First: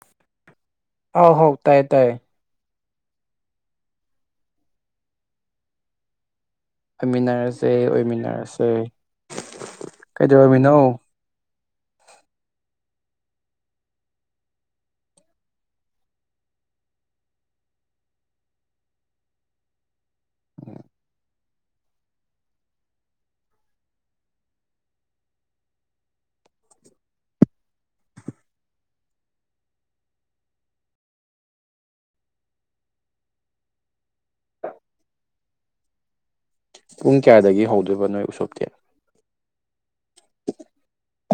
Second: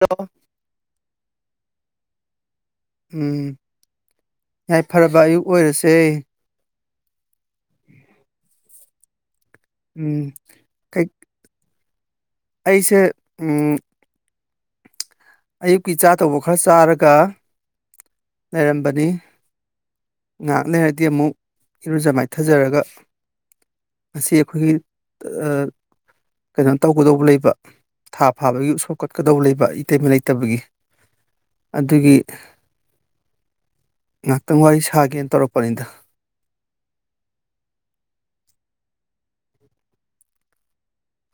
Hello ꯍꯥꯎ ꯍꯥꯎ ꯇꯥꯏꯌꯦ ꯇꯥꯏꯌꯦ ꯎꯝ ꯌꯥꯏꯐꯔꯕ ꯑꯌꯨꯛ ꯑꯣꯏꯔꯁꯦ꯫ ꯑꯣꯏꯃꯤꯟꯅꯔꯁꯦ ꯑꯣꯏꯃꯤꯟꯅꯔꯁꯦ꯫ ꯎꯝ ꯀꯩꯗꯧꯔꯝꯃꯤꯅꯣ ꯀꯩ ꯑꯩꯁꯦ ꯎꯝ ꯑꯌꯨꯛꯀꯤ ꯆꯥ ꯇꯧꯕ ꯈꯔ ꯆꯥꯔꯒ ꯂꯩꯔꯝꯕꯅꯤ꯫ ꯉꯥꯏꯍꯥꯛ ꯂꯩꯔꯗꯤ ꯑꯃꯨꯛ ꯏꯔꯨꯖ ꯃꯥꯏꯊꯖꯔꯒ ꯑꯁꯤ ꯑꯩꯈꯣꯏꯒꯤ ꯑ ꯀꯩꯅꯣ ꯇꯧꯒꯗꯧꯕ ꯂꯩꯕ ꯊꯥ ꯐꯥꯕꯒꯤ ꯎꯁꯣꯞ ꯀꯠꯀꯗꯧꯕ ꯂꯩꯕ ꯏꯇꯩꯃ ꯂꯩ ꯇꯕꯒꯤ ꯑꯗꯨꯒꯤ ꯉꯍꯥꯛꯇꯪ ꯋꯥꯔꯤ ꯁꯥꯒꯦꯅ ꯇꯧꯔꯛꯄꯅꯤꯗ ꯄꯨꯡ ꯀꯌꯥꯗꯒꯤ ꯍꯧꯗꯣꯏꯕ ꯅꯣꯏ ꯎꯁꯣꯞꯇꯤ꯫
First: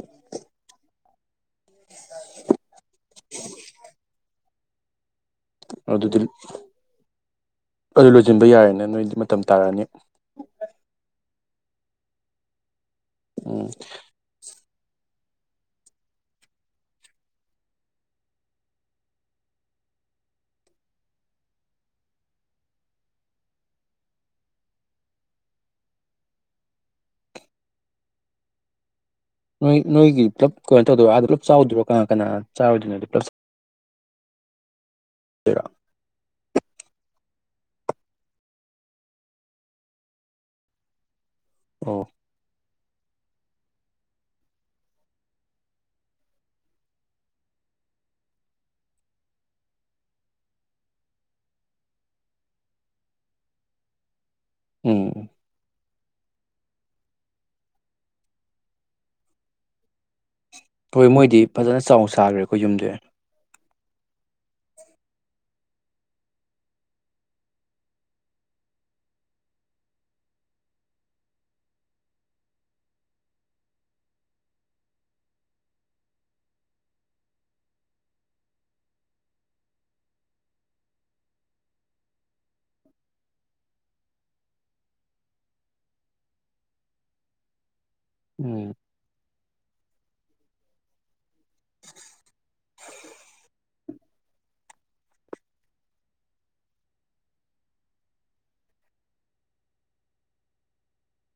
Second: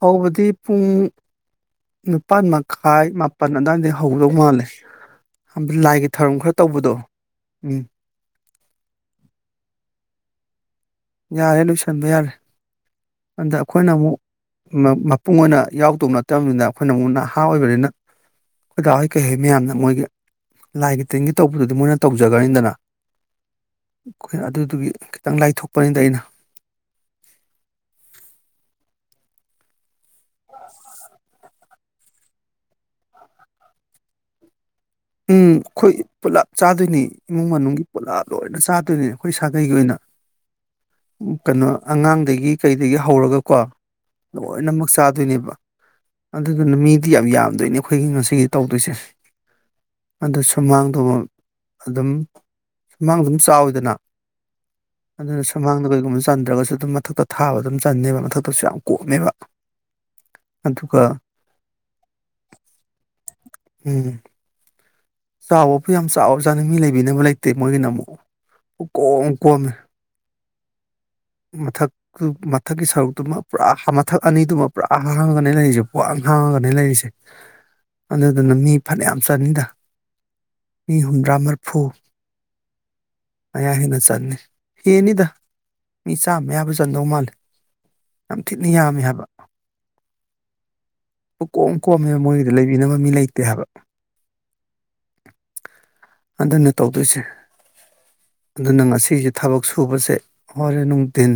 ꯍꯧꯕꯗꯤ ꯄꯨꯡ ꯅꯤꯄꯥꯜ ꯃꯈꯥꯏ ꯃꯥꯄꯟ ꯑꯗꯥꯏꯗꯩ ꯍꯧꯗꯧ ꯃꯥꯜꯂꯦ꯫ ꯍꯥꯝꯕ ꯂꯥꯏꯒꯤ ꯑꯗꯨꯗꯤ ꯊꯧꯔꯝ ꯈꯔ ꯇꯧꯕꯗꯣ ꯎꯝ ꯑꯗꯨ ꯂꯣꯏꯁꯤꯟꯕ ꯌꯥꯔꯦꯅꯦ ꯅꯣꯏꯗꯤ ꯃꯇꯝ ꯇꯥꯔꯛꯑꯅꯤ ꯌꯥꯔꯦ ꯂꯣꯏꯁꯟꯕ ꯌꯥꯔꯦ ꯑꯗ ꯎꯝ ꯑꯩꯈꯣꯏꯅ ꯑꯃꯨꯛ ꯃ-ꯃ ꯄꯨꯡ ꯑꯣꯏꯅ ꯌꯥꯎꯗꯧ ꯅꯠꯇꯕꯅꯤꯅ ꯑꯩꯈꯣꯏꯅ ꯑꯃꯨꯛ ꯅꯍꯥ ꯑꯣꯏꯕꯅꯤꯅ ꯀꯥꯀꯥꯍꯣꯏ ꯀꯩꯍꯣꯏ ꯃꯌꯥꯝꯅ ꯃꯣꯏꯒꯤ ꯂꯥꯏꯒꯤ ꯇꯤꯟꯒꯤ ꯇꯧꯕꯗꯨꯗꯤ ꯃꯣꯏꯅ ꯇꯧꯖꯒ꯭ꯔꯖꯅꯤꯗꯅ ꯑꯩꯈꯣꯏ ꯑꯗꯨꯗꯨꯒꯤ ꯈꯤꯇꯪ ꯂꯥꯏꯊꯣꯛꯄꯅꯤꯗ ꯑꯩꯅ ꯅꯣꯏ ꯅꯣꯏꯒꯤ ꯄꯨꯂꯞ ꯀꯩꯅꯣ ꯇꯧꯗꯣꯏꯔꯣ ꯑꯥꯗ ꯄꯨꯂꯞ ꯆꯥꯎꯗꯣꯏꯔꯣ ꯀꯅꯥ ꯀꯅꯥ ꯆꯥꯎꯔꯣꯏꯗꯣꯏꯅꯣ ꯄꯨꯂꯞ ꯎꯝ ꯆꯥꯗꯣꯏꯔꯣ ꯑꯩꯈꯣꯏ ꯄꯨꯜꯂꯞ ꯆꯥꯗꯣꯏꯅꯦ ꯏꯃꯨꯡ ꯃꯅꯨꯡꯒꯤ ꯄꯨꯠꯂꯞ ꯂꯣꯏꯅ ꯆꯥꯗꯣꯏꯅ ꯑꯩꯈꯣꯏ ꯁꯥꯒꯩꯒꯤ ꯑꯣꯏꯅ꯫ ꯀꯩꯅꯣ ꯑꯣ ꯑꯉꯥꯡꯒꯩꯒꯤ ꯀꯩꯗꯒꯤ ꯍꯧꯔꯒꯀꯣ ꯂꯣꯏꯅꯃꯛ ꯆꯥꯗꯣꯏꯅꯦꯕ꯫ ꯑꯗꯨꯗꯨꯅ ꯃꯤꯗꯤ ꯌꯥꯝ ꯌꯥꯝꯗꯣꯏꯅꯦ ꯑꯩꯈꯣꯏꯒꯤ ꯉꯁꯤꯒꯤ ꯇꯧꯗꯣꯏꯁꯦ꯫ ꯑꯗꯨ ꯁꯨꯃꯥꯡꯗꯣ ꯑꯗꯨꯝ ꯁꯨꯃꯥꯡꯗꯣ ꯑꯗꯨꯝ ꯆꯥꯎꯋꯤꯗꯅ ꯎꯝ ꯑꯗꯨꯅ ꯁꯨꯝꯃꯥꯡꯗ ꯀꯩꯒꯨꯝꯕ ꯆꯟꯗ꯭ꯔꯒꯁꯨ ꯑꯗꯨꯝ ꯃꯊꯛꯇ ꯊꯥꯕ ꯑꯗꯨꯝ ꯆꯟꯅꯦꯕ ꯃꯊꯛꯇꯁꯨ ꯌꯥꯝ ꯀꯣꯝꯃꯦꯕ꯫ ꯑꯗꯨꯒ ꯍꯣꯏ ꯃꯣꯏꯗꯤ ꯐꯖꯅ ꯆꯥꯎ ꯁꯥꯒ꯭ꯔꯦꯀꯣ ꯌꯨꯝꯖꯦ꯫ ꯎꯝ ꯆꯥꯎꯕꯕꯨ ꯌꯥꯝ ꯆꯥꯎꯔ ꯖꯥꯠꯅꯤ ꯃꯤ ꯂꯩꯕꯤꯅꯕ ꯂꯩꯇꯦ ꯃꯣꯏꯒꯤꯅ ꯑꯃꯨꯛ꯫ ꯄꯨꯀꯣꯝ ꯀꯣꯝꯃꯦ ꯃꯊꯛ ꯑꯗꯨ ꯃꯊꯛꯀꯤ ꯁꯔꯨꯛꯇꯨꯃ ꯄꯨꯔꯥ ꯍꯥ-ꯃꯊꯛ ꯑꯅꯤꯗꯨꯃ ꯄꯨꯔꯥ ꯍꯥꯡꯉꯒꯅꯦ ꯂꯩꯔꯤꯖꯦ ꯄꯨꯡꯍꯥꯡ ꯍꯥꯡꯉꯒꯅꯦ ꯂꯩꯔꯤꯖꯦ꯫ ꯑꯗꯨꯗꯨꯅ ꯃꯤ ꯐꯅꯌꯥꯝ ꯆꯟꯅꯤꯗ ꯃꯤ ꯍꯨꯝꯗ꯭ꯔꯥ ꯃꯔꯐꯨ ꯃꯌꯥ ꯍꯦꯟꯅ ꯆꯟꯅꯤ ꯍꯦꯟꯅꯤꯗ ꯃꯤ ꯆꯥꯝꯃ ꯃꯌꯥꯕꯨ ꯆꯟꯗꯧ ꯃꯥꯜꯂꯦ ꯌꯥꯝ ꯊꯤꯅ ꯎꯝ ꯌꯥꯝꯃꯦ ꯍꯥꯏꯕ ꯄꯨꯛꯀꯣꯝ ꯀꯣꯝꯃꯦꯕ ꯃꯣꯏꯒꯤꯗꯤ ꯂꯩꯕꯤꯅꯕ ꯃꯤ ꯂꯩꯇꯦ ꯍꯥꯏꯕ꯫ ꯑꯗꯨꯅ ꯇꯧꯗꯣꯏꯁꯦ ꯑꯗꯨꯅ ꯉꯁꯤꯖꯦ ꯊꯕꯛ ꯁꯨꯕꯁꯦ ꯍꯣꯔꯦꯟ ꯅꯨꯡꯗꯤꯟ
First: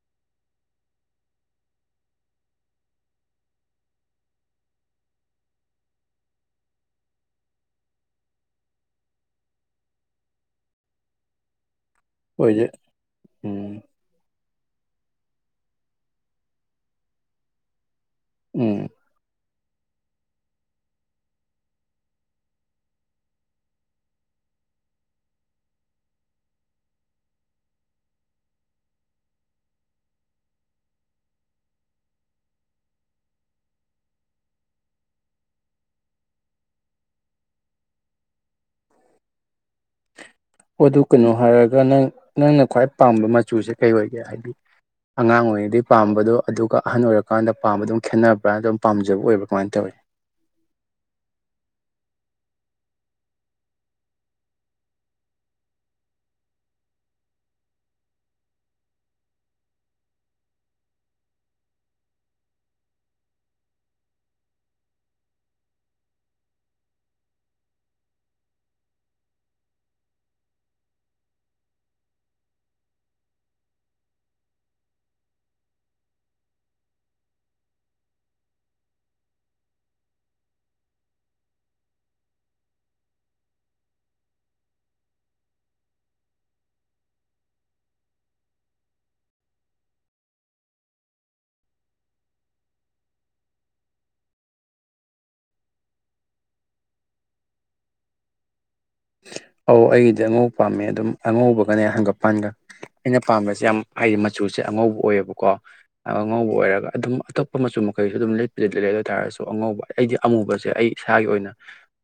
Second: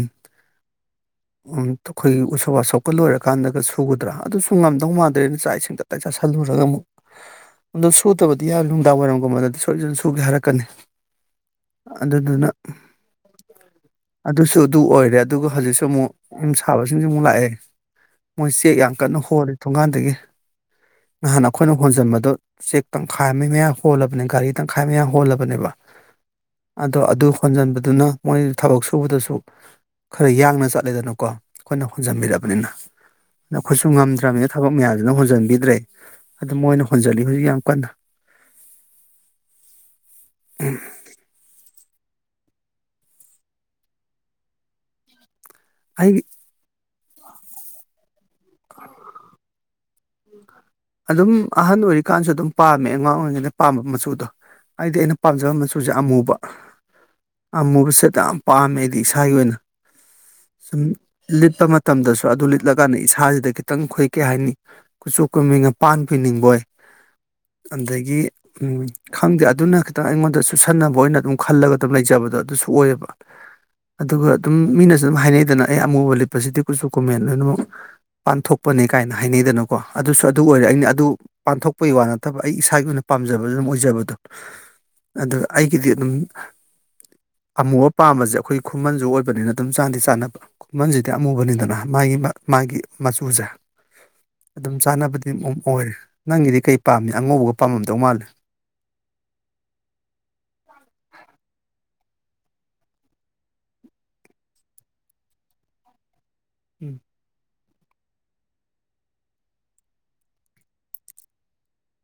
ꯎꯝ ꯑꯩꯈꯣꯏꯒꯤ ꯎꯁꯣꯞ ꯋꯥꯁꯣꯞꯀ ꯂꯣꯏꯔꯀꯥꯟꯗꯒ ꯁꯨꯒꯗ꯭ꯔꯥ ꯑꯗꯨꯁꯨ ꯉꯝꯗꯧ ꯃꯥꯟꯗ꯭ꯔꯦꯗ ꯆꯥꯛ ꯏꯁꯤꯡ ꯇꯞ ꯇꯥꯏ ꯆꯥꯥꯁꯜꯂꯨꯔꯒ ꯑꯃꯨꯛ ꯑꯗꯨ ꯁꯨꯗꯕꯗꯤ ꯌꯥꯔꯣꯏ ꯅꯨꯡꯗꯥꯡ ꯋꯥꯏꯔꯝꯒꯨꯝꯕꯗꯗꯤ ꯁꯣꯏꯗꯅ ꯁꯨꯒꯦ ꯍꯥꯏꯔꯛꯀꯅꯤ꯫ ꯑꯗꯨꯗꯨꯅ ꯑꯣꯏꯗꯤ ꯎꯝ ꯑꯗꯨꯁꯨ ꯑꯗꯨ ꯑꯣꯏꯔꯦ ꯑꯗꯨꯒ ꯍꯧꯖꯤꯛꯁꯨ ꯑꯃꯨꯛ ꯌꯨꯝ ꯁꯥꯕꯁꯤꯡꯁꯨ ꯑꯃꯨꯛ ꯂꯥꯛꯑꯦ꯫ ꯃꯣꯏ ꯆꯦꯛ ꯎꯝ ꯌꯥꯝ ꯀꯟꯅ ꯍꯣꯜꯂꯤꯦ ꯊꯣꯡꯒꯥꯟꯗꯒꯤ ꯅꯍꯥꯟ ꯑꯩꯈꯣꯏꯅ ꯍꯣꯟꯖꯟꯕꯗꯨꯣ ꯆꯦꯛ ꯇꯪꯈꯥꯏ ꯃ ꯃꯌꯥ ꯍꯣꯜꯂꯕꯅꯦ ꯒꯥꯔꯤ ꯇꯪꯈꯥꯏ ꯃꯌꯥ ꯍꯣꯜꯂꯕꯅꯦꯕ ꯑꯗꯣ ꯑꯗꯨ ꯍꯣꯟꯖꯟꯕꯗꯨꯅ ꯃꯣꯏ ꯊꯕꯛ ꯁꯨꯕꯗꯁꯨ ꯈꯔ ꯌꯥꯡꯅ ꯆꯠꯂꯦꯗꯅꯀꯣ ꯑꯩꯈꯣꯏꯅ ꯍꯣꯟꯖꯟꯕꯤꯔꯕꯅꯤꯅ ꯅꯈꯣꯏꯁꯨ ꯉꯝꯗ꯭ꯔꯕꯅꯤꯅ ꯊꯕꯛ ꯃꯌꯥꯝꯁꯤꯅ ꯍꯣꯟꯖꯟꯕꯤꯗ꯭ꯔꯦ ꯑꯗꯨ ꯃꯣꯏꯅ ꯍꯣꯟꯖꯜꯂꯤ [unintelligible] ꯌꯥꯝ ꯀꯟꯅ ꯑꯣꯗꯨ ꯀꯩꯅꯣ ꯍꯥꯏꯔꯒ ꯅꯪ ꯅꯪꯅ ꯈ꯭ꯋꯥꯏ ꯄꯥꯝꯕ ꯃꯆꯨꯁꯦ ꯀꯩ ꯑꯣꯏꯒꯦ ꯍꯥꯏꯗꯤ ꯑꯉꯥꯡ ꯑꯣꯏꯔꯤꯗꯩꯩ ꯑꯩ ꯄꯥꯝꯕꯗꯣ ꯑꯗꯨꯒ ꯑꯍꯟ ꯑꯣꯏꯔꯀꯥꯟꯗ ꯄꯥꯝꯕꯗ ꯑꯗꯨꯝ ꯈꯦꯠꯅꯕ꯭ꯔꯥꯅ ꯑꯗꯨꯝ ꯄꯥꯝꯖꯕ ꯑꯣꯏꯕꯥ ꯀꯃꯥꯏꯅ ꯇꯧꯋꯤ ꯑꯗꯨꯝ ꯑꯍꯟ ꯑꯣꯏꯔꯤꯀꯥꯟꯁꯨ ꯑꯗꯨꯝ ꯄꯥꯝꯃꯦ ꯑꯉꯥꯡ ꯑꯣꯏꯔꯤꯉꯩꯗ ꯄꯥꯝꯕ ꯃꯆꯨꯗꯣ ꯍꯥꯏꯗꯤ ꯑꯩꯅ ꯄꯥꯝꯖꯕ ꯃꯆꯨꯁꯦ ꯑꯃꯨꯕ ꯑꯥꯃꯨꯕꯁꯦꯠꯇ ꯌꯥꯝ ꯄꯥꯝꯃꯦ ꯑꯩꯗꯤ ꯏꯁꯥꯒꯤ ꯑꯣꯏꯅ ꯁꯨꯝ ꯂꯤꯠꯄ ꯃꯇꯝꯗꯁꯨ ꯑꯗꯨ ꯂꯤꯠꯂꯀꯥꯟꯗ ꯏꯁꯥꯁꯤꯗ ꯈꯤꯇꯪ ꯈꯣꯏꯀꯩ ꯍꯥꯏꯅꯤ ꯀꯨꯆꯨꯞ ꯀꯨ ꯃꯤꯡꯅꯄꯥꯟ ꯄꯤꯅꯤꯡꯕꯣꯏ ꯑꯗꯒꯤ ꯎꯝ ꯈꯪꯗꯦ ꯑꯗꯨꯅ ꯈꯤꯇꯪ ꯑꯩꯉꯣꯟꯗ ꯆꯨꯁꯟꯅꯕ ꯑꯣꯏꯅ ꯑꯗꯨꯝ ꯈꯜꯂꯒ ꯑꯗꯨꯝ ꯂꯩꯖꯕꯗꯣ ꯑꯗꯨꯁꯨ ꯑꯣꯏꯌꯦꯕ ꯑꯗꯨꯒ ꯑꯗꯨꯝ ꯃꯤꯅꯁꯨ ꯑꯗꯨꯝ ꯍꯥꯏꯅꯩꯗꯅ ꯑꯩ ꯑꯃꯨꯕ ꯂꯤꯠꯄꯁꯤꯗꯤ ꯀꯨꯁꯨ ꯀꯨꯃꯦꯟ ꯂꯣꯏꯅꯃꯛ ꯄꯥꯟꯊꯣꯛꯄꯅꯦ ꯀꯥꯏꯅ ꯍꯥꯏꯅꯩꯗꯅꯀꯣ ꯑꯗꯨꯁꯨ ꯑꯗꯨ ꯑꯣꯏꯔꯦ ꯑꯩꯅ ꯑꯗꯨ ꯄꯥꯡꯊꯣꯛꯄꯒꯤ ꯋꯥ ꯅꯠꯇꯕ ꯑꯩ ꯏꯁꯥꯒꯤ ꯑꯣꯏꯅ ꯄꯥꯝꯖꯕ ꯑꯗꯨꯝ ꯑꯣꯏꯖꯕꯗꯣ ꯑꯗꯨ ꯑꯩꯒꯤꯗꯤ ꯑꯗꯨꯝ ꯑꯃꯨꯕ ꯄꯥꯝꯕꯁꯦ ꯑꯩꯈꯣꯏ ꯈꯨꯃꯟꯁꯨ ꯑꯣꯏꯕꯅꯤꯅ ꯑꯗꯨꯝ ꯆꯥꯗꯤ ꯆꯥꯅꯕ ꯈꯨꯃꯟꯁꯤꯗꯤ ꯑꯃꯨꯕꯅꯤꯗꯅ ꯃꯥꯒꯤ ꯃꯥꯒꯤ ꯃꯆꯨꯁꯦ ꯑꯗꯨꯝ ꯆꯥꯅꯕꯗꯤ ꯑꯃꯝ ꯑꯣꯏꯔꯦ ꯅꯪꯒꯤꯗꯤ ꯀꯩ ꯄꯥꯝꯃꯤ ꯑꯉꯧꯕꯒ ꯄꯥꯝꯃꯝꯗꯧ ꯃꯥꯜꯂꯦ ꯑꯧ ꯑꯩꯒꯤꯗꯤ ꯑꯉꯧꯕ ꯄꯥꯝꯃꯦ ꯑꯗꯨꯝ ꯑꯉꯧꯕꯒꯅꯦ ꯍꯪꯒꯞꯄꯥꯟꯒ ꯑꯩꯅ ꯄꯥꯝꯕꯁꯦ ꯌꯥꯝ ꯍꯥꯏꯗꯤ ꯃꯆꯨꯁꯦ ꯑꯉꯧꯕ ꯑꯣꯏꯌꯦꯕꯀꯣ ꯑꯉꯧꯕ ꯑꯣꯏꯔꯒ ꯎꯝ ꯑꯗꯨꯝ ꯑꯇꯣꯞ ꯃꯆꯨ ꯃꯈꯩꯁꯨ ꯑꯗꯨꯝ ꯂꯤꯠ ꯂꯤꯠ ꯂꯤ ꯑꯗꯨ ꯑꯣꯏꯇꯥꯥꯔꯁꯨ ꯑꯉꯧꯕ ꯑꯩꯗꯤ ꯑꯃꯨꯕꯁꯦ ꯑꯩ ꯏꯁꯥꯒꯤ ꯑꯣꯏꯅ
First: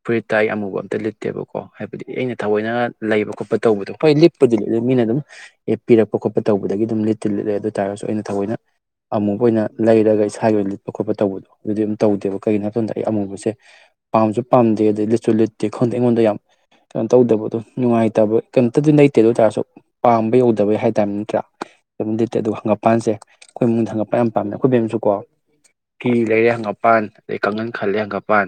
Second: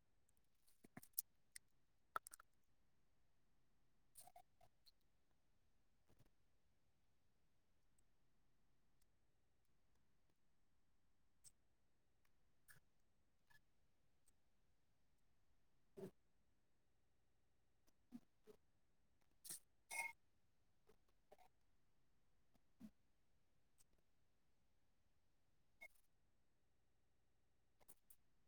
ꯐꯨꯔꯤꯠ ꯇꯥꯏ ꯑꯃꯨꯕ ꯑꯝꯇ ꯂꯤꯇꯦꯕꯣ ꯀꯣ ꯍꯥꯏꯕꯗꯤ ꯑꯩꯅ ꯊꯑꯣꯏꯅ ꯂꯩꯕ ꯈꯣꯠꯄ ꯇꯧꯕꯗꯣ ꯍꯣꯏ ꯂꯤꯞꯄꯨꯗꯤ ꯑꯗꯨ ꯃꯤꯅ ꯑꯗꯨꯝ ꯑꯦ ꯄꯤꯔꯛꯄ ꯈꯣꯠꯄ ꯇꯧꯕꯗꯒꯤ ꯑꯗꯨꯝ ꯂꯤꯠꯇꯨ ꯂꯤꯠꯂꯦ ꯑꯗꯨ ꯑꯣꯏ ꯇꯥꯔꯒꯁꯨ ꯑꯩꯅ ꯊꯑꯣꯏꯅ ꯑꯃꯨꯕ ꯑꯣꯏꯅ ꯂꯩꯔꯒ ꯏꯁꯥꯒꯤ ꯑꯣꯏꯅ ꯂꯤꯠꯄ ꯈꯣꯠꯄ ꯇꯧꯕꯗꯣ ꯑꯗꯨꯗꯤ ꯑꯗꯨꯝ ꯇꯧꯗꯦꯕ ꯀꯩꯒꯤꯅꯣ ꯍꯥꯏꯕ ꯃꯇꯝꯗ ꯑꯩ ꯑꯃꯨꯕꯁꯦ ꯄꯥꯝꯁꯨ ꯄꯝꯗꯦ ꯑꯗ ꯂꯤꯠꯁꯨ ꯂꯤꯠꯇꯦ ꯈꯪꯗꯦ ꯑꯩꯉꯣꯟꯗ ꯌꯥꯝ ꯀꯩꯅꯣ ꯇꯧꯗꯕꯗꯣ ꯅꯨꯡꯉꯥꯏꯇꯕ ꯀꯩꯝꯇꯗꯤ ꯂꯩꯇꯦ ꯑꯗꯨ ꯑꯣꯏ ꯇꯥꯔꯁꯨ ꯄꯥꯝꯕ ꯌꯧꯗꯕꯩ ꯍꯥꯏꯇꯥꯥꯔꯦ ꯅꯠꯇ꯭ꯔꯥ ꯑꯗꯨꯝꯗꯤꯇꯦ ꯑꯗꯨ ꯍꯪꯒꯄꯜꯁꯦ [unintelligible] ꯊꯥꯡꯒꯛꯄ ꯌꯥꯝ ꯄꯥꯝꯃꯦ ꯑꯩꯈꯣꯏ ꯕꯦꯝꯁꯨ ꯀꯣ ꯀꯤ ꯂꯩꯔꯦ ꯍꯪꯒꯄꯥꯟ ꯑꯗꯩ ꯀꯥꯡꯈꯟ ꯈꯜꯂꯦ ꯍꯪꯒꯄꯥꯟ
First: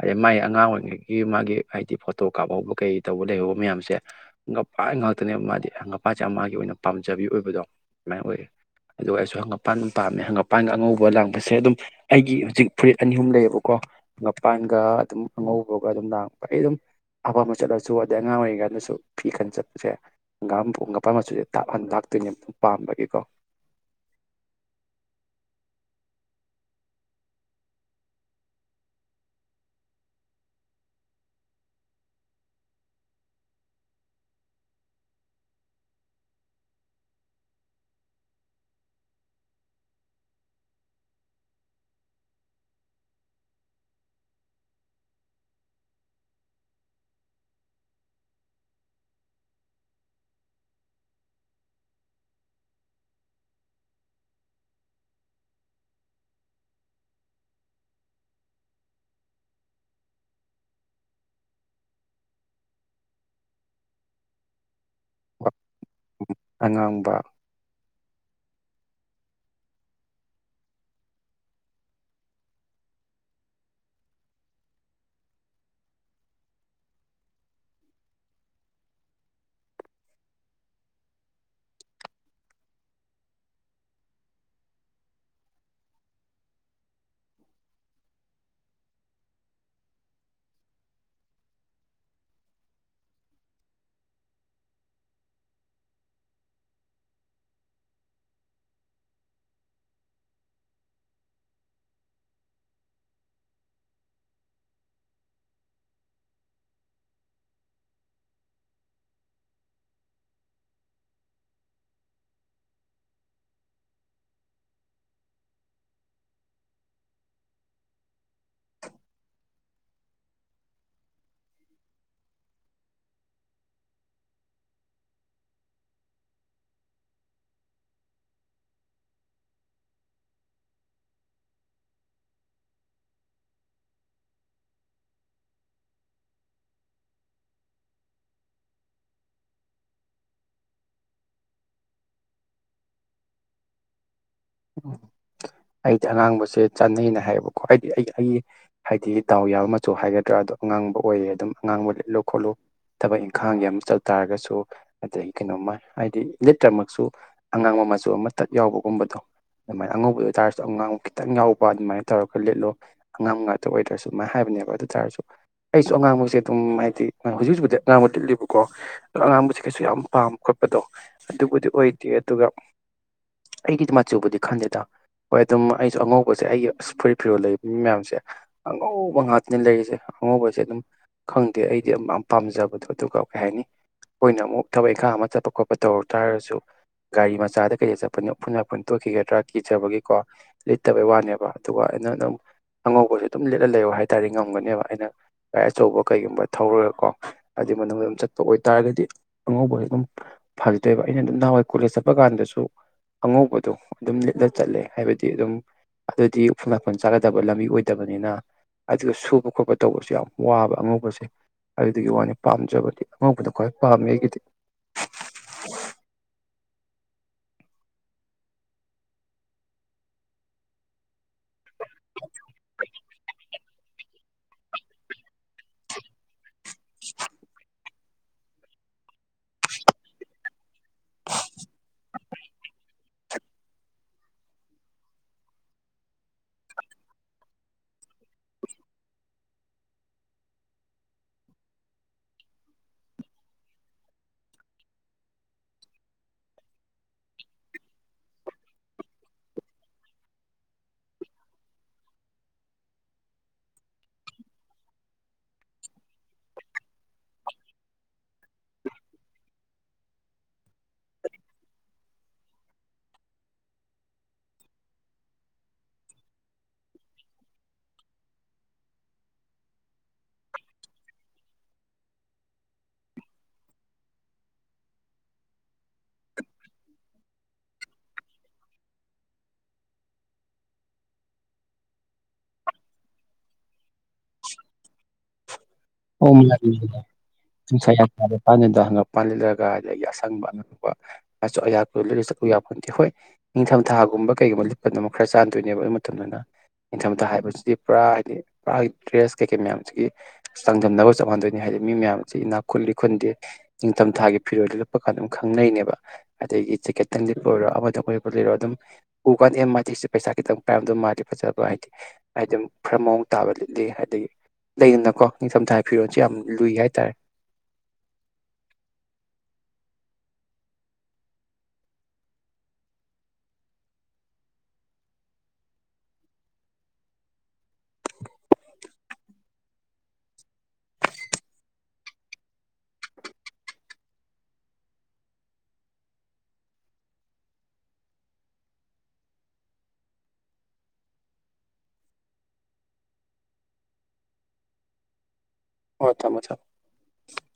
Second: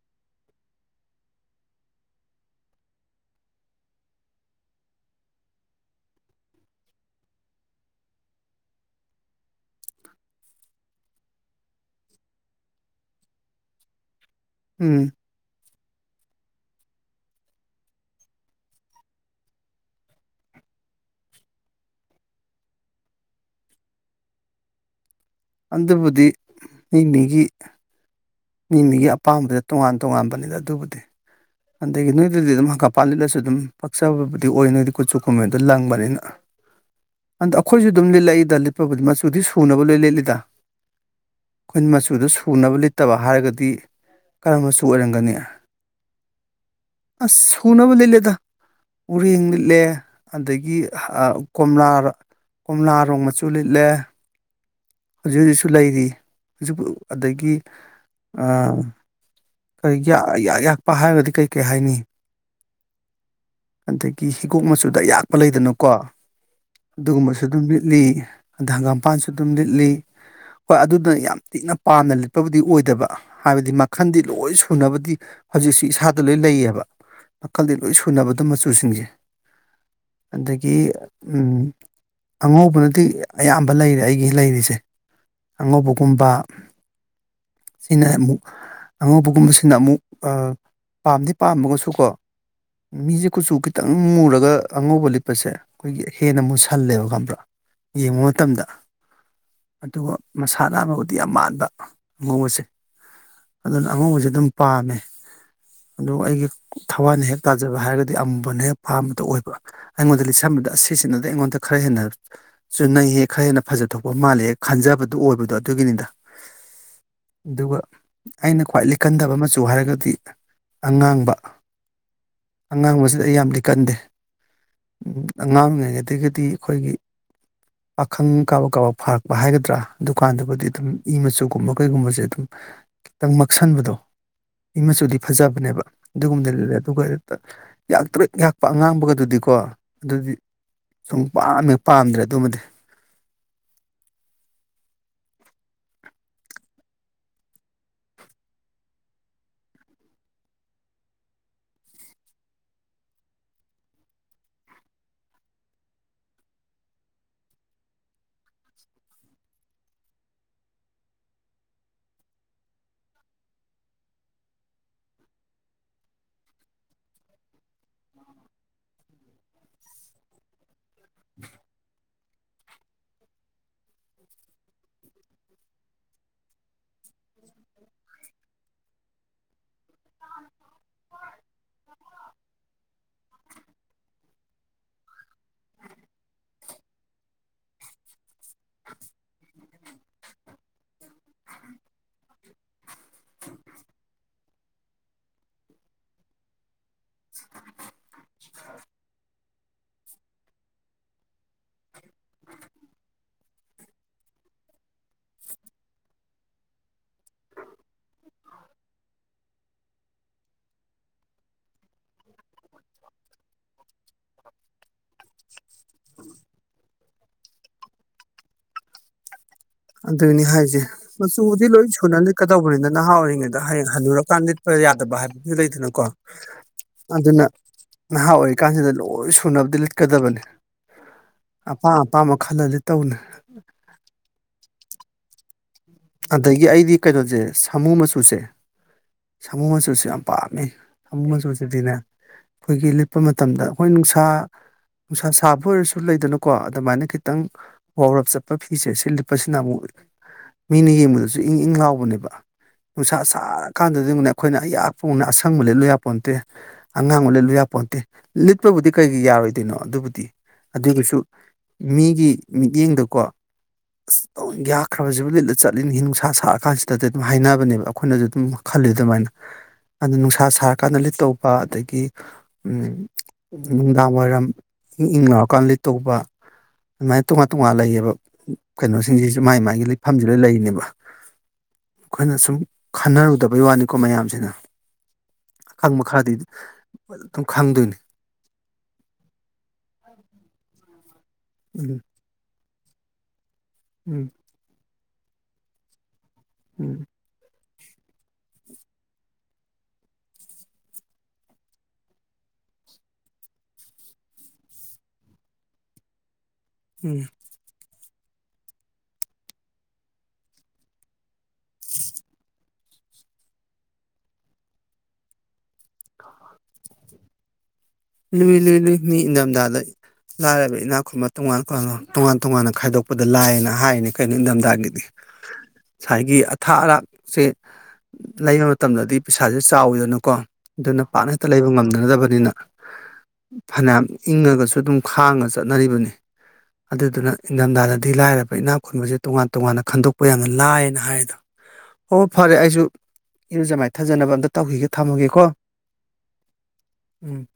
ꯑꯗꯩ ꯃꯒꯤ ꯑꯉꯥꯡ ꯑꯣꯏꯔꯤꯉꯩꯒꯤ ꯃꯥꯒꯤ ꯍꯥꯏꯗꯤ ꯐꯣꯇꯣ ꯀꯥꯞꯍꯧꯕ ꯀꯩ ꯇꯧꯕ ꯂꯩꯍꯧꯕ ꯃꯌꯥꯝꯁꯦ ꯉꯄꯥ ꯉꯥꯛꯇꯅꯦꯕ ꯃꯥꯗꯤ ꯉꯒꯄꯥꯁꯦ ꯑꯃꯒꯤꯒꯤ ꯑꯣꯏꯅ ꯄꯥꯝꯖꯕꯤ ꯑꯣꯏꯕꯗꯣ ꯑꯗꯨꯃꯥꯏ ꯑꯣꯏꯌꯦ ꯑꯗꯨꯒ ꯑꯩꯁꯨ ꯍꯪꯉꯄꯥꯟ ꯑꯗꯨꯝ ꯄꯥꯝꯃꯦ ꯍꯪꯉꯄꯥꯟꯒ ꯑꯉꯧꯕ ꯂꯥꯡꯕꯁꯦ ꯑꯗꯨꯝ ꯑꯩꯒꯤ ꯍꯧꯖꯤꯛ ꯐꯨꯔꯤꯠ ꯑꯅꯤ ꯑꯍꯨꯝ ꯂꯩꯌꯦꯕꯀꯣ ꯃꯄꯥꯟꯒ ꯎꯝ ꯑꯗꯨꯝ ꯑꯉꯧꯕꯒ ꯑꯗꯨꯝ ꯂꯥꯡꯕ ꯑꯩ ꯑꯗꯨꯝ ꯑꯄꯥꯝꯕ ꯆꯠꯂꯁꯨ ꯑꯗꯩ ꯑꯉꯥꯡ ꯑꯣꯏꯔꯤꯉꯩꯗꯁꯨ ꯐꯤ ꯈꯟ ꯆꯠꯄꯁꯦ ꯍꯪꯒꯣꯛ ꯉꯄꯥ ꯃꯆꯨꯁꯦ ꯇꯥꯛꯍꯟ ꯂꯥꯛꯇꯣꯏꯅꯦ ꯄꯥꯝꯕꯒꯤꯀꯣ ꯑꯗꯨꯕꯨꯗꯤ ꯃꯤꯃꯤꯒꯤ ꯃꯤ ꯃꯤꯒꯤ ꯑꯄꯥꯝꯕꯗ ꯇꯣꯉꯥꯟ ꯇꯣꯉꯥꯟꯕꯅꯤꯗ ꯑꯗꯨꯕꯨꯗꯤ ꯑꯗꯒꯤ ꯅꯣꯏꯗꯗꯤ ꯑꯗꯨꯝ ꯍꯪꯀꯥꯄꯥ ꯂꯤꯠꯂꯁꯨ ꯑꯗꯨꯝ ꯄꯛꯆꯕꯕꯨꯗꯤ ꯑꯣꯏ ꯅꯣꯏꯗꯤ ꯈꯨꯨꯠꯁꯨꯨ ꯈꯨꯨꯝꯃꯦꯟꯗꯣ ꯂꯪꯕꯅꯤꯅ ꯑꯟꯗ ꯑꯩꯈꯣꯏꯁꯨ ꯑꯗꯨꯝ ꯂꯤꯠꯂꯛꯏꯗ ꯂꯤꯠꯄꯕꯨꯗꯤ ꯃꯆꯨꯗꯤ ꯁꯨꯅꯕ ꯂꯣꯏ ꯂꯤꯠꯂꯤꯗ ꯑꯩꯈꯣꯏꯅ ꯃꯆꯨꯗꯣ ꯁꯨꯅꯕ ꯂꯩꯇꯕ ꯍꯥꯏꯔꯒꯗꯤ ꯀꯔꯝꯕ ꯃꯆꯨ ꯑꯣꯏꯔꯝꯒꯅꯤ ꯑꯁ ꯁꯨꯅꯕꯨ ꯂꯤꯠꯂꯤꯗ ꯎꯔꯦꯡ ꯂꯤꯠꯂꯦ ꯑꯗꯒꯤ ꯀꯣꯝꯂꯥ ꯀꯣꯝꯂꯥꯔꯣꯡ ꯃꯆꯨ ꯂꯤꯠꯂꯦ ꯍꯧꯖꯤꯛ ꯍꯧꯖꯤꯛꯁꯨ ꯂꯩꯔꯤ ꯑꯗꯒꯤ ꯑꯥ [unintelligible] ꯌꯥꯛꯄ ꯍꯥꯏꯔꯒꯗꯤ ꯀꯩ ꯀꯩ ꯍꯥꯏꯅꯤ ꯑꯗꯒꯤ ꯍꯤꯒꯣꯛ ꯃꯆꯨꯗ ꯑꯌꯥꯛꯄ ꯂꯩꯗꯅꯀꯣ ꯑꯉꯥꯡꯕ ꯑꯗꯨꯒꯨꯝꯕꯁꯨ ꯑꯗꯨꯝ ꯂꯤꯠꯂꯤ ꯑꯗ ꯍꯪꯒꯥꯝꯄꯥꯟꯁꯨ ꯑꯗꯨꯝ ꯂꯤꯠꯂꯤ ꯍꯣꯏ ꯑꯗꯨꯗꯨꯅ ꯌꯥꯝ ꯊꯤꯅ ꯄꯥꯝꯅ ꯂꯤꯠꯄꯕꯨꯗꯤ ꯑꯣꯏꯗꯕ ꯍꯥꯏꯕꯗꯤ ꯃꯈꯟꯗꯤ ꯂꯣꯏ ꯁꯨꯅꯕꯗꯤ ꯍꯧꯖꯤꯛꯁꯨ ꯏꯁꯥꯗ ꯂꯣꯏ ꯂꯩꯌꯦꯕ ꯃꯈꯜꯗꯤ ꯂꯣꯏ ꯁꯨꯅꯕꯗꯣ ꯃꯆꯨꯁꯤꯡꯁꯦ ꯑꯗꯒꯤ ꯎ ꯑꯉꯧꯕꯅꯗꯤ ꯑꯌꯥꯝꯕ ꯂꯩꯔꯦ ꯑꯩꯒꯤ ꯂꯩꯔꯤꯁꯦ ꯑꯉꯧꯕꯒꯨꯝꯕ ꯁꯤꯅ ꯑꯃꯨꯛ ꯑꯉꯧꯕꯒꯨꯝꯕꯁꯤꯅ ꯑꯃꯨꯛ ꯄꯥꯝꯗꯤ ꯄꯥꯝꯃꯒꯁꯨ ꯀꯣ ꯃꯤꯁꯦ ꯀꯨꯠꯆꯨ ꯈꯤꯇꯪ ꯃꯨꯔꯒ ꯑꯉꯧꯕ ꯂꯤꯠꯄꯁꯦ ꯑꯩꯈꯣꯏꯒꯤ ꯍꯦꯟꯅ ꯑꯃꯨꯛꯠꯁꯜꯂꯦꯕ ꯈꯝꯕ꯭ꯔꯥ ꯌꯦꯡꯕ ꯃꯇꯝꯗ ꯑꯗꯨꯒ ꯃꯁꯥ ꯅꯥꯟꯕꯕꯨꯗꯤ ꯌꯥꯝ ꯃꯥꯟꯕ ꯑꯉꯧꯕ ꯑꯁꯦ ꯑꯗꯨꯅ ꯑꯉꯧꯕꯁꯦ ꯑꯗꯨꯝ ꯄꯥꯝꯃꯦ ꯑꯗꯨ ꯑꯩꯒꯤ ꯊꯋꯥꯏꯅ ꯍꯦꯛ ꯇꯥꯖꯕ ꯍꯥꯏꯔꯒꯗꯤ ꯑꯃꯨꯕꯅ ꯍꯦꯛ ꯄꯥꯝꯕꯗ ꯑꯣꯏꯕ ꯑꯩꯉꯣꯟꯗ ꯂꯤꯠꯁꯝꯕꯗ ꯑꯁꯤꯁꯤꯅꯗꯤ ꯑꯩꯉꯣꯟꯗ ꯈꯔ ꯍꯦꯟꯅ ꯁꯨꯅꯩꯍꯦꯛ ꯈꯔ ꯍꯦꯟꯅ ꯐꯖꯊꯣꯛꯄ ꯃꯥꯜꯂꯦ ꯍꯦꯦꯛ ꯈꯟꯖꯕꯗꯨ ꯑꯣꯏꯕꯗꯣ ꯑꯗꯨꯒꯤꯅꯤꯗ ꯑꯗꯨꯒ ꯑꯩꯅ ꯈ꯭ꯋꯥꯏꯗꯒꯤ ꯀꯟꯗꯕ ꯃꯆꯨ ꯍꯥꯏꯔꯒꯗꯤ ꯑꯉꯥꯡꯕ ꯑꯉꯥꯡꯕꯁꯤꯗ ꯑꯩ ꯌꯥꯝ ꯂꯤꯀꯟꯗꯦ ꯑꯉꯥꯡꯔꯤꯉꯩꯗꯒꯤꯗꯤ ꯑꯩꯈꯣꯏꯒꯤ ꯄꯥꯈꯪ ꯀꯥꯕꯛ ꯀꯥꯕ ꯐꯥꯔꯛꯄ ꯍꯥꯏꯒꯗ꯭ꯔꯥ ꯗꯨꯀꯥꯟꯗꯨꯕꯨꯗꯤ ꯑꯗꯨꯝ ꯏ ꯃꯆꯨꯒꯨꯝꯕ ꯀꯩꯒꯨꯝꯕꯁꯦ ꯑꯗꯨꯝ ꯈꯤꯇꯪ ꯃꯛꯁꯟꯕꯗꯣ ꯏ ꯃꯆꯨꯗꯤ ꯐꯖꯕꯅꯦꯕ ꯑꯗꯨꯒꯨꯝꯕꯅ ꯑꯗꯨꯒ ꯌꯥꯛꯇ꯭ꯔꯦꯠ ꯌꯥꯛꯄ ꯑꯉꯥꯡꯕꯒꯗꯨꯗꯤꯀꯣ ꯑꯗꯨꯗꯤ ꯁꯨꯝ ꯄꯝꯃꯦ ꯄꯥꯝꯗ꯭ꯔꯦ ꯑꯗꯨꯃꯗꯤ ꯎꯝ ꯑꯩꯗꯤ ꯑꯉꯥꯡꯕꯁꯦ ꯆꯥꯅꯩꯅ ꯍꯥꯏꯌꯦꯕꯀꯣ ꯍꯥꯏꯗꯤ ꯑꯩ ꯑꯩꯒꯤ ꯍꯥꯏꯗꯤ ꯗꯥꯎ ꯌꯥꯕ ꯃꯆꯨ ꯍꯥꯏꯒꯗ꯭ꯔꯥ ꯑꯗꯣ ꯑꯉꯥꯡꯕ ꯑꯣꯏꯔꯦ ꯑꯗꯨꯝ ꯑꯉꯥꯡꯕ ꯂꯤꯠꯂꯨ ꯈꯣꯠꯂꯨ ꯊꯕꯛ ꯏꯪꯈꯥꯡꯒꯤ ꯑꯃ ꯆꯠ ꯇꯥꯔꯒꯁꯨ ꯑꯗꯗꯒꯤ ꯀꯩꯅꯣꯝꯃ ꯍꯥꯏꯗꯤ ꯂꯤꯠꯇ꯭ꯔꯃꯛꯁꯨ ꯑꯉꯥꯡꯕ ꯃꯆꯨ ꯑꯃ ꯇꯠ ꯌꯥꯎꯕꯒꯨꯝꯕꯗꯣ ꯑꯗꯨꯃꯥꯏꯅ ꯑꯉꯧꯕ ꯑꯣꯏꯇꯥꯔꯁꯨ ꯑꯉꯥꯡ ꯈꯤꯇꯪ ꯌꯥꯎꯕ ꯑꯗꯨꯃꯥꯏꯅ ꯇꯧꯔꯒ ꯂꯤꯠꯂꯣ ꯑꯉꯝ ꯉꯥꯛꯇ ꯑꯣꯏꯗ꯭ꯔꯁꯨ ꯑꯗꯨꯃꯥꯏꯅ ꯍꯥꯏꯕꯅꯦꯕ ꯑꯗꯨ ꯇꯥꯔꯁꯨ ꯑꯩꯁꯨ ꯑꯉꯥꯡꯕꯁꯦ ꯑꯗꯨꯝ ꯍꯥꯏꯗꯤꯥꯡ ꯍꯧꯖꯤꯛ ꯍꯧꯖꯤꯛꯄꯕꯨꯗꯤ ꯑꯉꯥꯡꯕ ꯇꯤꯠꯂꯤꯕꯀꯣ ꯑꯗꯣ ꯑꯉꯥꯡꯕꯁꯦ ꯀꯩꯁꯨ ꯌꯥꯝ ꯄꯥꯝꯃꯦ ꯈꯣꯠꯄꯗꯣ ꯑꯗꯨꯕꯨꯗꯤ ꯑꯣꯏꯗꯦ ꯑꯗꯨꯒ ꯑꯩꯒꯤꯗꯤ ꯃꯆꯨꯕꯨꯗꯤ ꯈꯟꯗꯦꯗ ꯍꯣꯏ ꯑꯗꯨꯝ ꯑꯩꯁꯨ ꯑꯉꯧꯕꯁꯦ ꯑꯩꯒꯤ ꯑꯁ ꯐꯨꯔꯤꯠ ꯐꯤꯔꯣꯜ ꯂꯩꯕ ꯃꯤ ꯃꯌꯥꯝꯁꯦ ꯑꯉꯧꯕ ꯉꯥꯛꯇꯅꯦ ꯂꯩꯔꯤꯁꯦ ꯑꯉꯧꯕꯁꯦ ꯑꯗꯨꯝ ꯈꯪꯗꯦ ꯑꯩꯗꯤ ꯄꯥꯝꯖꯕꯗꯣ ꯑꯗꯨꯒ ꯀꯩ ꯍꯥꯏꯅꯤ ꯑꯩꯈꯣꯏꯅ ꯑꯃꯨꯛ ꯊꯕꯛ ꯏꯈꯥꯡ ꯑꯃ ꯆꯠꯄ ꯈꯣꯠꯄ ꯇꯧꯔꯨ ꯇꯥꯔꯁꯨ ꯒꯥꯔꯤ ꯃꯆꯥꯗ ꯀꯩꯗ ꯆꯠꯄꯟ ꯎꯐꯨꯟ ꯋꯥꯏꯐꯨꯟ ꯇꯣꯛꯈꯤꯒꯗꯦ ꯈ꯭ꯔ ꯀꯤꯖꯕꯒꯤꯀꯣ ꯂꯤꯠꯇꯕꯩ ꯋꯥꯅꯦꯕ ꯑꯗꯨꯒ ꯑꯩꯅ ꯅꯪ ꯑꯉꯧꯕꯁꯨ ꯑꯗꯨꯝ ꯂꯤꯠꯂ ꯂꯩꯌꯣ ꯍꯥꯏꯇꯥꯔꯦ ꯉꯝꯒꯅꯦꯕ ꯑꯩꯅ ꯥꯏ ꯑꯆꯧꯕ ꯀꯩꯒꯨꯝꯕ ꯊꯧꯔꯒ ꯀꯣ ꯍꯥꯏꯗꯤ ꯃꯅꯨꯡꯗ ꯑꯗꯨꯝ ꯆꯠꯄ ꯑꯣꯏꯇꯥꯥꯔꯒꯗꯤ ꯑꯉꯧꯕꯁꯦ ꯑꯗꯨꯝ ꯐꯖꯗꯣꯏꯕ ꯑꯩꯅ ꯑꯗꯨꯝ ꯅꯍꯥꯟꯋꯥꯏ ꯀꯣꯂꯦꯖ ꯆꯠꯄ ꯀꯥꯟꯗꯁꯨ ꯑꯉꯧꯕꯗꯣ ꯑꯗꯨꯝ ꯂꯤꯠꯂ ꯆꯠꯂꯦ ꯍꯥꯏꯕꯗꯤ ꯑꯗꯨꯝ ꯑꯗꯨꯗꯤ ꯎꯐꯨꯜ ꯅꯥꯄꯜ ꯆꯥꯒꯗꯕ ꯂꯝꯕꯤ ꯑꯣꯏꯗꯕꯅꯤꯅ ꯑꯗꯨꯒ ꯁꯨꯕ ꯈꯣꯠꯄ ꯇꯧꯕꯁꯨ ꯌꯥꯝ ꯋꯥꯕ ꯑꯉꯧꯕꯁꯦ ꯑꯗꯨꯗꯨꯒꯤ ꯋꯥꯅꯤ ꯄꯥꯝꯖꯕꯗꯤ ꯑꯉꯧꯕꯅ ꯈ꯭ꯋꯥꯏ ꯄꯥꯝꯃꯦ ꯑꯩꯒꯤꯗꯤ ꯑꯗꯨꯅꯤ ꯍꯥꯏꯁꯦ ꯃꯆꯨꯗꯤ ꯂꯣꯏ ꯁꯨꯅ ꯂꯤꯠꯀꯗꯧꯕꯅꯤꯅ ꯅꯍꯥ ꯑꯣꯏꯔꯤꯉꯩꯗ ꯍꯌꯦꯡ ꯍꯜꯂꯨꯔꯀꯥꯟꯗ ꯂꯤꯠꯄ ꯌꯥꯗꯕ ꯍꯥꯏꯕꯗꯨꯁꯨ ꯂꯩꯗꯅꯀꯣ ꯑꯗꯨꯅ ꯅꯍꯥ ꯑꯣꯏꯔꯤꯀꯥꯟꯁꯤꯗ ꯂꯣꯏ ꯁꯨꯅꯕꯗꯤ ꯂꯤꯠꯀꯗꯕꯅꯤ ꯑꯄꯥꯝ ꯑꯄꯥꯝꯕ ꯈꯜꯂꯂ ꯇꯧꯅ ꯑꯗꯒꯤ ꯑꯩꯗꯤ ꯀꯩꯅꯣꯁꯦ ꯁꯥꯃꯨ ꯃꯆꯨꯁꯦ ꯁꯥꯃꯣ ꯃꯆꯨꯁꯨ ꯌꯥꯝ ꯄꯥꯝꯃꯤ ꯁꯥꯃꯣ ꯃꯆꯨꯁꯤꯗꯤꯅꯦ ꯑꯩꯈꯣꯏꯒꯤ ꯂꯤꯠꯄ ꯃꯇꯝꯗ ꯑꯩꯈꯣꯏ ꯅꯨꯡꯁꯥ ꯅꯨꯡꯁꯥ ꯁꯥꯕ ꯑꯣꯏꯔꯁꯨ ꯂꯩꯗꯅꯀꯣ ꯑꯗꯨꯃꯥꯏꯅ ꯈꯤꯇꯪ ꯋꯥꯎꯔꯞ ꯆꯠꯄ ꯐꯤꯁꯦ ꯁꯤ ꯂꯤꯠꯄꯁꯤꯅ ꯑꯃꯨꯛ ꯃꯤꯅ ꯌꯦꯡꯕꯗꯁꯨ ꯏꯪ ꯏꯪ ꯂꯥꯎꯕꯅꯦꯕ ꯅꯨꯡꯁꯥ ꯁꯥꯔ ꯀꯥꯟꯗꯗꯤꯅ ꯑꯩꯈꯣꯏꯅ ꯑꯌꯥꯛꯄꯅ ꯑꯁꯪꯕ ꯂꯤꯠꯂꯨ ꯌꯥꯄꯣꯟꯅꯠꯇꯦ ꯑꯉꯥꯡꯕ ꯂꯤꯠꯂꯨ ꯌꯥꯄꯣꯟꯇꯦ ꯂꯤꯠꯄꯕꯨꯗꯤ ꯀꯩꯒꯤ ꯌꯥꯔꯣꯏꯗꯣꯏꯅꯣ ꯑꯗꯨꯕꯨꯗꯤ ꯑꯗꯨꯒꯤꯁꯨ ꯃꯤꯒꯤ ꯃꯤꯠꯌꯦꯡꯗꯀꯣ ꯑꯁ ꯑꯣꯟꯊꯣꯛꯅ ꯌꯥꯈ꯭ꯔꯕꯁꯤꯕꯨ ꯂꯤꯠꯂ ꯆꯠꯂꯤꯅꯤ ꯅꯨꯡꯁꯥ ꯁꯥꯛꯔ ꯀꯥꯟꯁꯤꯗꯗꯤ ꯑꯗꯨꯝ ꯍꯥꯏꯅꯕꯅꯦꯕ ꯑꯩꯈꯣꯏꯅꯁꯨ ꯑꯗꯨꯝ ꯈꯜꯂꯤ ꯑꯗꯨꯃꯥꯏꯅ ꯑꯗꯨ ꯅꯨꯡꯁꯥ ꯁꯥꯔꯀꯥꯟꯗ ꯂꯤꯠ ꯇꯧꯕ ꯑꯗꯒꯤ ꯅꯨꯡꯗꯥꯡ ꯋꯥꯏꯔꯝ ꯏꯪ ꯏꯪ ꯂꯥꯎꯔꯀꯥꯟꯗ ꯇꯧꯕ ꯑꯗꯨꯃꯥꯏꯅ ꯇꯣꯉꯥꯟ ꯇꯣꯉꯥꯟ ꯂꯩꯌꯦꯕ ꯀꯩꯅꯣꯁꯤꯡꯁꯤꯁꯨ ꯃꯥꯏ ꯃꯥꯏꯒꯤ ꯂꯤꯠꯐꯝꯁꯤ ꯂꯣꯏ ꯂꯩꯔꯤꯅꯦꯕ ꯑꯩꯈꯣꯏꯅ ꯁꯨꯝ ꯈꯟꯅꯔꯨꯗꯕꯩ ꯋꯥꯅꯤꯀꯣ ꯃꯌꯥꯝꯁꯤꯅ ꯑꯈꯪꯕ ꯈꯔꯗꯤ ꯑꯗꯨꯝ ꯈꯪꯗꯣꯏꯅꯤ ꯄꯥꯗꯣ ꯍꯪꯒꯄꯥꯟ ꯂꯤꯠꯂꯒ ꯑꯗꯒꯤ ꯑꯁꯪꯕ ꯍꯛꯄ ꯃꯁꯨ ꯎꯝ ꯑꯍꯥꯛꯄ ꯂꯤꯠꯂ ꯆꯠ ꯍꯣꯏ ꯎꯝ ꯅꯤꯡꯊꯝꯊꯥꯒꯨꯝꯕ ꯀꯩꯒꯨꯝꯕ ꯂꯤꯠꯄꯗ ꯑꯃꯛ ꯈꯔ ꯆꯥꯟꯗꯣꯏꯅꯦꯕ ꯑꯗꯨ ꯃꯇꯝꯗꯅ ꯎꯝ ꯅꯤꯡꯊꯝꯊꯥ ꯍꯥꯏꯕꯁꯤꯗꯤ ꯄꯨꯔꯥ ꯍꯥꯏꯗꯤ ꯄꯨꯔꯥ ꯗ꯭ꯔꯦꯁ ꯀꯩꯀꯩ ꯃꯌꯥꯝꯁꯤꯒꯤ ꯆꯥꯡꯗꯝꯅꯕꯒ ꯆꯞꯃꯥꯟꯅꯗꯣꯏꯅꯤ ꯍꯥꯏꯗꯤ ꯃꯤ ꯃꯌꯥꯝꯁꯤ ꯏꯅꯥꯛ ꯈꯨꯜꯂꯤ ꯈꯨꯟꯗꯦ ꯅꯤꯡꯊꯝꯊꯥꯒꯤ ꯐꯤꯔꯣꯜꯗ ꯂꯤꯠꯄ ꯀꯥꯟꯗ ꯑꯗꯨꯝ ꯈꯪꯅꯩꯅꯦꯕ ꯑꯗꯒꯤ ꯖꯀꯦꯠꯇꯪ ꯎꯝ ꯂꯤꯠꯄ ꯑꯣꯏꯔꯣ ꯑꯃꯗꯪꯕꯨꯑꯣꯏꯔꯣ ꯑꯗꯨꯝ ꯎꯀꯥꯟꯗ ꯑꯦ ꯃꯥꯗꯤ ꯄꯩꯁꯥ ꯈꯤꯇꯪ ꯄꯥꯏꯔꯝꯗꯧꯃꯥꯜꯂꯤ ꯑꯣ ꯍꯥꯏꯗꯤ ꯍꯥꯏꯗꯨꯝ ꯈꯔ ꯃꯑꯣꯡ ꯇꯥꯕ ꯂꯤꯠꯂꯤ ꯍꯥꯏꯗꯤ ꯂꯩꯗꯅꯀꯣ ꯅꯤꯡꯊꯝꯊꯥꯒꯤ ꯐꯤꯔꯣꯜꯁꯦ ꯌꯥꯝ ꯂꯨꯏ ꯍꯥꯏꯇꯥꯔꯦ ꯂꯨꯏ ꯂꯨꯏ ꯂꯨꯏ ꯃꯤ ꯏꯪꯊꯝꯊꯥꯗ ꯂꯥꯏꯔꯕ ꯏꯅꯥꯛ ꯈꯨꯟꯕ ꯇꯣꯉꯥꯟꯣꯉꯥꯟ ꯇꯣꯉꯥꯟ ꯇꯣꯉꯥꯟꯅ ꯈꯥꯏꯗꯣꯛꯄꯗ ꯂꯥꯏꯌꯦꯅ ꯍꯥꯏꯔꯤꯅꯤ ꯀꯩꯅꯣ ꯏꯊꯝꯊꯥꯒꯤꯗꯤ ꯉꯁꯥꯏꯒꯤ ꯑꯊꯥ ꯑꯔꯥꯛꯁꯦ ꯂꯩꯕ ꯃꯇꯝꯗꯗꯤ ꯄꯩꯁꯥꯁꯦ ꯆꯥꯎꯋꯤꯗꯅꯀꯣ ꯑꯗꯨꯅ ꯄꯥꯛꯅ ꯍꯦꯛꯇ ꯂꯩꯕ ꯉꯝꯅꯗꯕꯅꯤꯅ ꯐꯅꯌꯥꯝ ꯏꯪꯉꯒꯁꯨ ꯑꯗꯨꯝ ꯈꯥꯡꯉ ꯆꯠꯅꯔꯤꯕꯅꯤ ꯑꯗꯨꯗꯨꯅ ꯏꯪꯊꯝꯊꯥꯗꯗꯤ ꯂꯥꯏꯔꯕ ꯏꯅꯥꯛ ꯈꯨꯟꯕꯁꯦ ꯇꯣꯉꯥꯟ ꯇꯣꯉꯥꯟꯅ ꯈꯟꯗꯣꯛꯄ ꯌꯥꯝꯅ ꯂꯥꯏꯌꯦꯅ ꯍꯥꯏꯔꯤꯗꯣ ꯍꯣ ꯐꯔꯦ ꯑꯩꯁꯨ ꯏꯔꯨꯖ ꯃꯥꯏꯅ ꯊꯥꯖꯅꯕ ꯑꯝꯇ ꯇꯧꯈꯤꯒꯦ ꯊꯝꯃꯒꯦꯀꯣ ꯍꯣꯏ ꯊꯝꯃꯣ ꯊꯝꯃꯣ ꯎꯝ